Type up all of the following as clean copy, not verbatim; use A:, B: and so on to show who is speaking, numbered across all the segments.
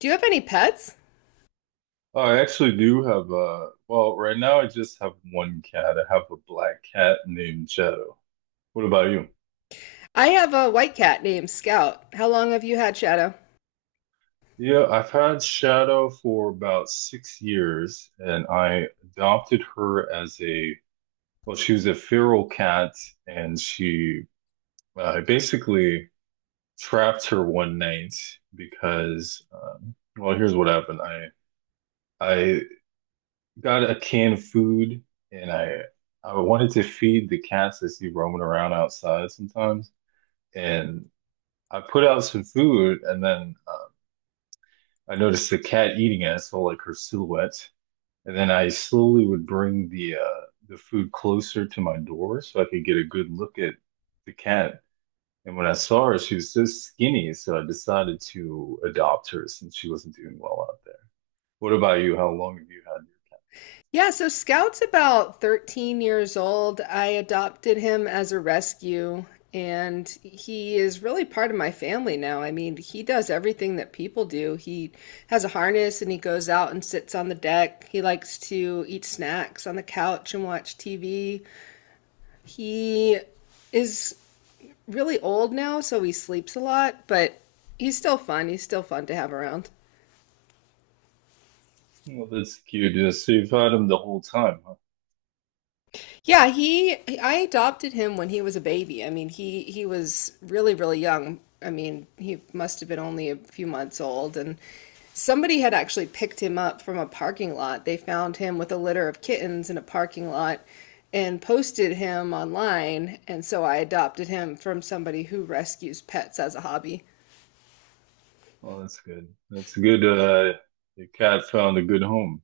A: Do you have any pets?
B: I actually do have well, right now I just have one cat. I have a black cat named Shadow. What about you?
A: I have a white cat named Scout. How long have you had Shadow?
B: Yeah, I've had Shadow for about 6 years, and I adopted her as a, well, she was a feral cat, and she, I basically trapped her one night because, well, here's what happened. I got a can of food and I wanted to feed the cats I see roaming around outside sometimes. And I put out some food, and then I noticed the cat eating it. I saw like her silhouette. And then I slowly would bring the food closer to my door so I could get a good look at the cat. And when I saw her, she was so skinny, so I decided to adopt her since she wasn't doing well out there. What about you? How long have you had your
A: Yeah, so Scout's about 13 years old. I adopted him as a rescue, and he is really part of my family now. I mean, he does everything that people do. He has a harness and he goes out and sits on the deck. He likes to eat snacks on the couch and watch TV. He is really old now, so he sleeps a lot, but he's still fun. He's still fun to have around.
B: well, that's cute. Yeah, so you've had him the whole time, huh?
A: Yeah, he I adopted him when he was a baby. I mean, he was really young. I mean, he must have been only a few months old, and somebody had actually picked him up from a parking lot. They found him with a litter of kittens in a parking lot and posted him online, and so I adopted him from somebody who rescues pets as a hobby.
B: Oh, that's good. That's good. The cat found a good home.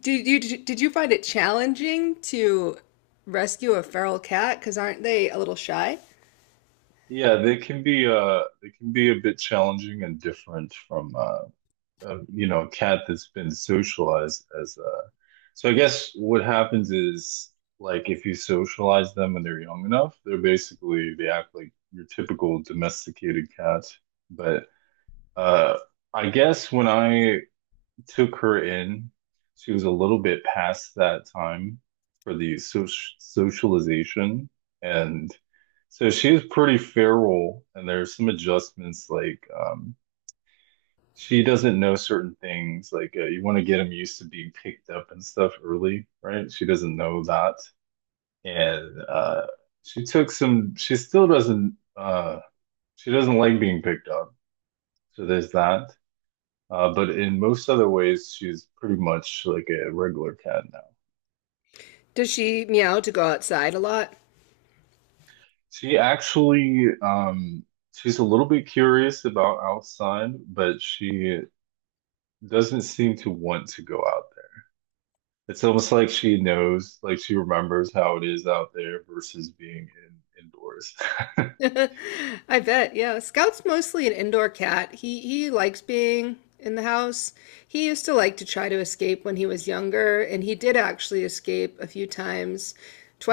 A: Did you find it challenging to rescue a feral cat? Because aren't they a little shy?
B: Yeah, they can be a bit challenging and different from a cat that's been socialized as. So I guess what happens is, like if you socialize them and they're young enough, they're basically they act like your typical domesticated cat. But uh, I guess when I took her in. She was a little bit past that time for the socialization. And so she was pretty feral, and there's some adjustments, like she doesn't know certain things. Like you want to get them used to being picked up and stuff early, right? She doesn't know that. And she took some, she still doesn't, she doesn't like being picked up. So there's that. But in most other ways, she's pretty much like a regular cat now.
A: Does she meow to go outside a lot?
B: She actually, she's a little bit curious about outside, but she doesn't seem to want to go out there. It's almost like she knows, like she remembers how it is out there versus being in indoors.
A: I bet, yeah. Scout's mostly an indoor cat. He likes being in the house. He used to like to try to escape when he was younger, and he did actually escape a few times.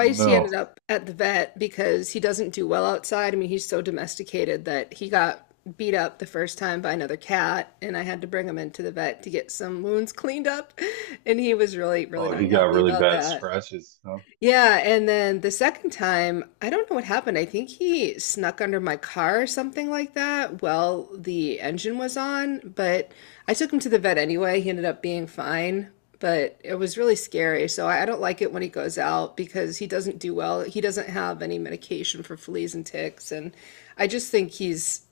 B: Oh
A: he
B: no.
A: ended up at the vet because he doesn't do well outside. I mean, he's so domesticated that he got beat up the first time by another cat, and I had to bring him into the vet to get some wounds cleaned up, and he was really, really
B: Oh,
A: not
B: he got
A: happy
B: really
A: about
B: bad
A: that.
B: scratches, huh?
A: Yeah, and then the second time, I don't know what happened. I think he snuck under my car or something like that while the engine was on, but I took him to the vet anyway. He ended up being fine, but it was really scary. So I don't like it when he goes out because he doesn't do well. He doesn't have any medication for fleas and ticks, and I just think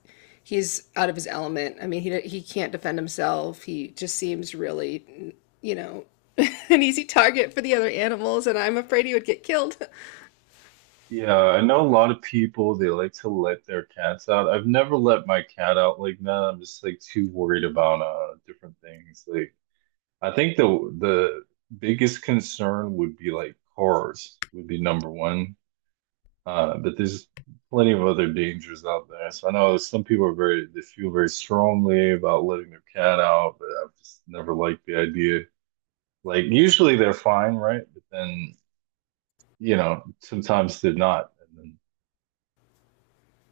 A: he's out of his element. I mean, he can't defend himself. He just seems really, you know, an easy target for the other animals, and I'm afraid he would get killed.
B: Yeah, I know a lot of people, they like to let their cats out. I've never let my cat out like that. I'm just like too worried about different things. Like I think the biggest concern would be, like, cars would be #1. But there's plenty of other dangers out there. So I know some people are very, they feel very strongly about letting their cat out, but I've just never liked the idea. Like usually they're fine, right? But then, sometimes they're not. And then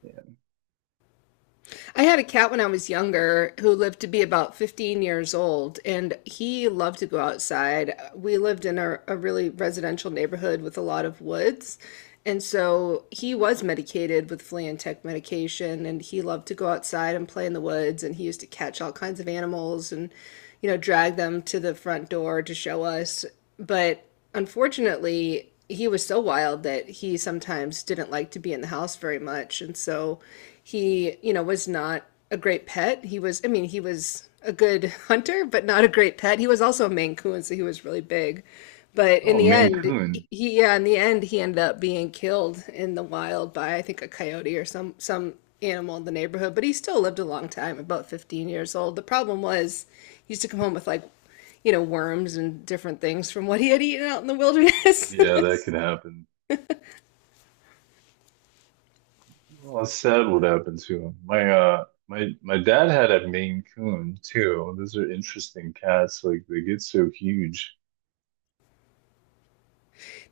B: yeah.
A: I had a cat when I was younger who lived to be about 15 years old, and he loved to go outside. We lived in a really residential neighborhood with a lot of woods. And so he was medicated with flea and tick medication, and he loved to go outside and play in the woods. And he used to catch all kinds of animals and, you know, drag them to the front door to show us. But unfortunately, he was so wild that he sometimes didn't like to be in the house very much. And so he, you know, was not a great pet. He was, I mean, he was a good hunter, but not a great pet. He was also a Maine Coon, so he was really big. But in
B: Oh,
A: the
B: Maine
A: end,
B: Coon.
A: he yeah, in the end he ended up being killed in the wild by I think a coyote or some animal in the neighborhood, but he still lived a long time, about 15 years old. The problem was he used to come home with, like, you know, worms and different things from what he had eaten out in the wilderness.
B: Yeah, that could happen. Well, that's sad would happen to him. My my dad had a Maine Coon too. Those are interesting cats. Like they get so huge.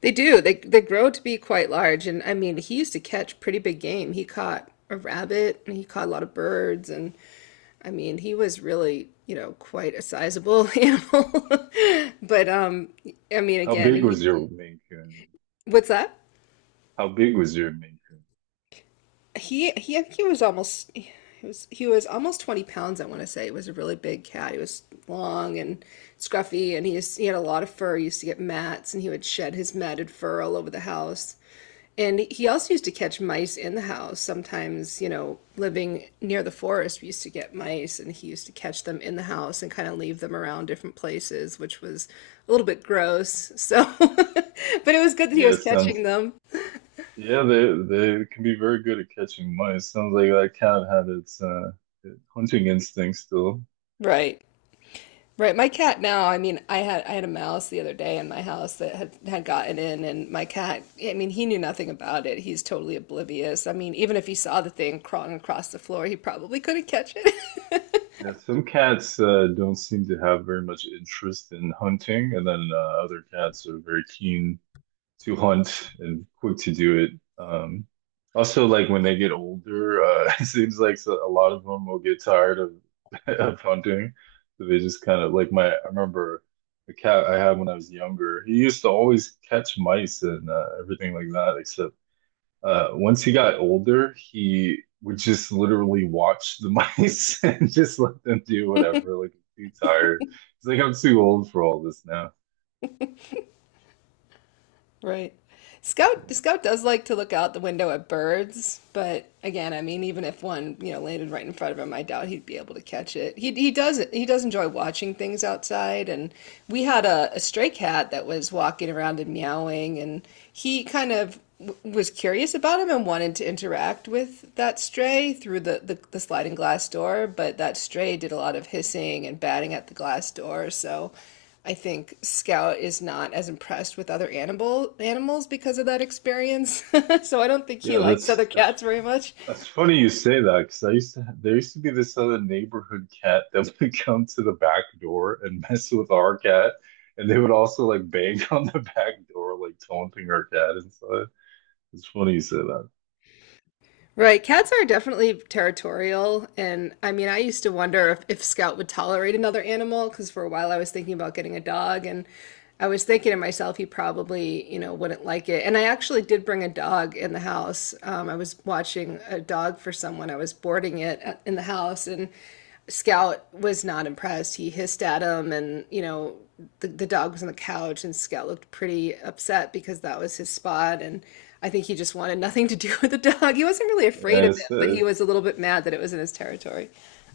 A: They do. They grow to be quite large, and I mean, he used to catch pretty big game. He caught a rabbit and he caught a lot of birds, and I mean, he was really, you know, quite a sizable animal. But I mean,
B: How
A: again,
B: big
A: he
B: was your Maine Coon?
A: what's that?
B: How big was your Maine Coon?
A: He he he was almost he he was almost 20 pounds, I want to say. He was a really big cat. He was long and scruffy, and he had a lot of fur. He used to get mats and he would shed his matted fur all over the house. And he also used to catch mice in the house. Sometimes, you know, living near the forest, we used to get mice and he used to catch them in the house and kind of leave them around different places, which was a little bit gross. So, but it was good that he
B: Yeah, it
A: was catching them.
B: they can be very good at catching mice. Sounds like that cat had its hunting instinct still.
A: Right. Right, my cat now, I mean, I had a mouse the other day in my house that had gotten in, and my cat, I mean, he knew nothing about it. He's totally oblivious. I mean, even if he saw the thing crawling across the floor, he probably couldn't catch it.
B: Yeah, some cats don't seem to have very much interest in hunting, and then other cats are very keen to hunt and quick to do it. Um, also, like when they get older, it seems like a lot of them will get tired of of hunting. So they just kind of like my. I remember the cat I had when I was younger. He used to always catch mice and everything like that. Except once he got older, he would just literally watch the mice and just let them do whatever. Like he's too tired. He's like, I'm too old for all this now.
A: Right. Scout
B: Yeah.
A: Scout does like to look out the window at birds, but again, I mean, even if one, you know, landed right in front of him, I doubt he'd be able to catch it. He does enjoy watching things outside, and we had a stray cat that was walking around and meowing, and he kind of w was curious about him and wanted to interact with that stray through the the sliding glass door, but that stray did a lot of hissing and batting at the glass door, so. I think Scout is not as impressed with other animals because of that experience. So I don't think he
B: Yeah,
A: likes other cats very much.
B: that's funny you say that because I used to there used to be this other neighborhood cat that would come to the back door and mess with our cat, and they would also like bang on the back door, like taunting our cat inside. It's funny you say that.
A: Right, cats are definitely territorial, and I mean, I used to wonder if, Scout would tolerate another animal because for a while I was thinking about getting a dog, and I was thinking to myself he probably, you know, wouldn't like it. And I actually did bring a dog in the house. I was watching a dog for someone. I was boarding it in the house, and Scout was not impressed. He hissed at him, and, you know, the dog was on the couch, and Scout looked pretty upset because that was his spot. And I think he just wanted nothing to do with the dog. He wasn't really afraid
B: Yeah,
A: of
B: it's,
A: it, but he was a little bit
B: it's-
A: mad that it was in his territory.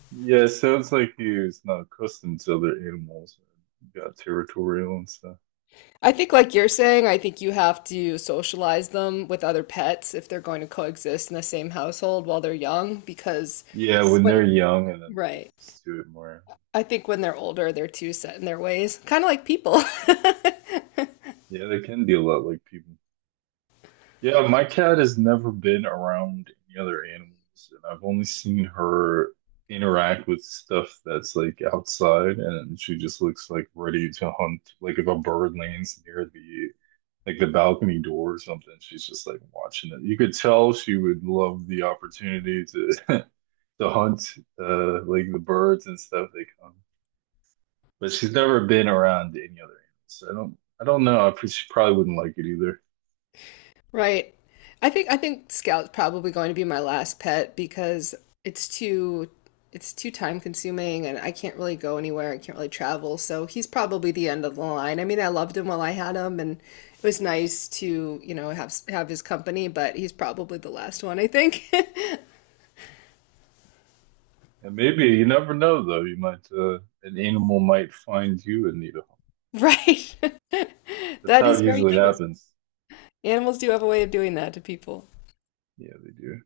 B: yeah, it sounds like you it's not accustomed to other animals. You got territorial and stuff.
A: I think, like you're saying, I think you have to socialize them with other pets if they're going to coexist in the same household while they're young, because
B: Yeah, when they're
A: when,
B: young, and then they get
A: right,
B: used to it more.
A: I think when they're older, they're too set in their ways, kind of like people.
B: Yeah, they can be a lot like people. Yeah, my cat has never been around any other animals, and I've only seen her interact with stuff that's like outside, and she just looks like ready to hunt. Like if a bird lands near the like the balcony door or something, she's just like watching it. You could tell she would love the opportunity to to hunt like the birds and stuff they come. But she's never been around any other animals. So I don't know. She probably wouldn't like it either.
A: Right. I think Scout's probably going to be my last pet because it's too it's too time consuming and I can't really go anywhere. I can't really travel. So he's probably the end of the line. I mean, I loved him while I had him and it was nice to, you know, have his company, but he's probably the last one, I think.
B: And maybe, you never know, though. You might, an animal might find you and need a home.
A: Right.
B: That's
A: That
B: how
A: is
B: it
A: very
B: usually
A: true.
B: happens.
A: Animals do have a way of doing that to people.
B: Yeah, they do.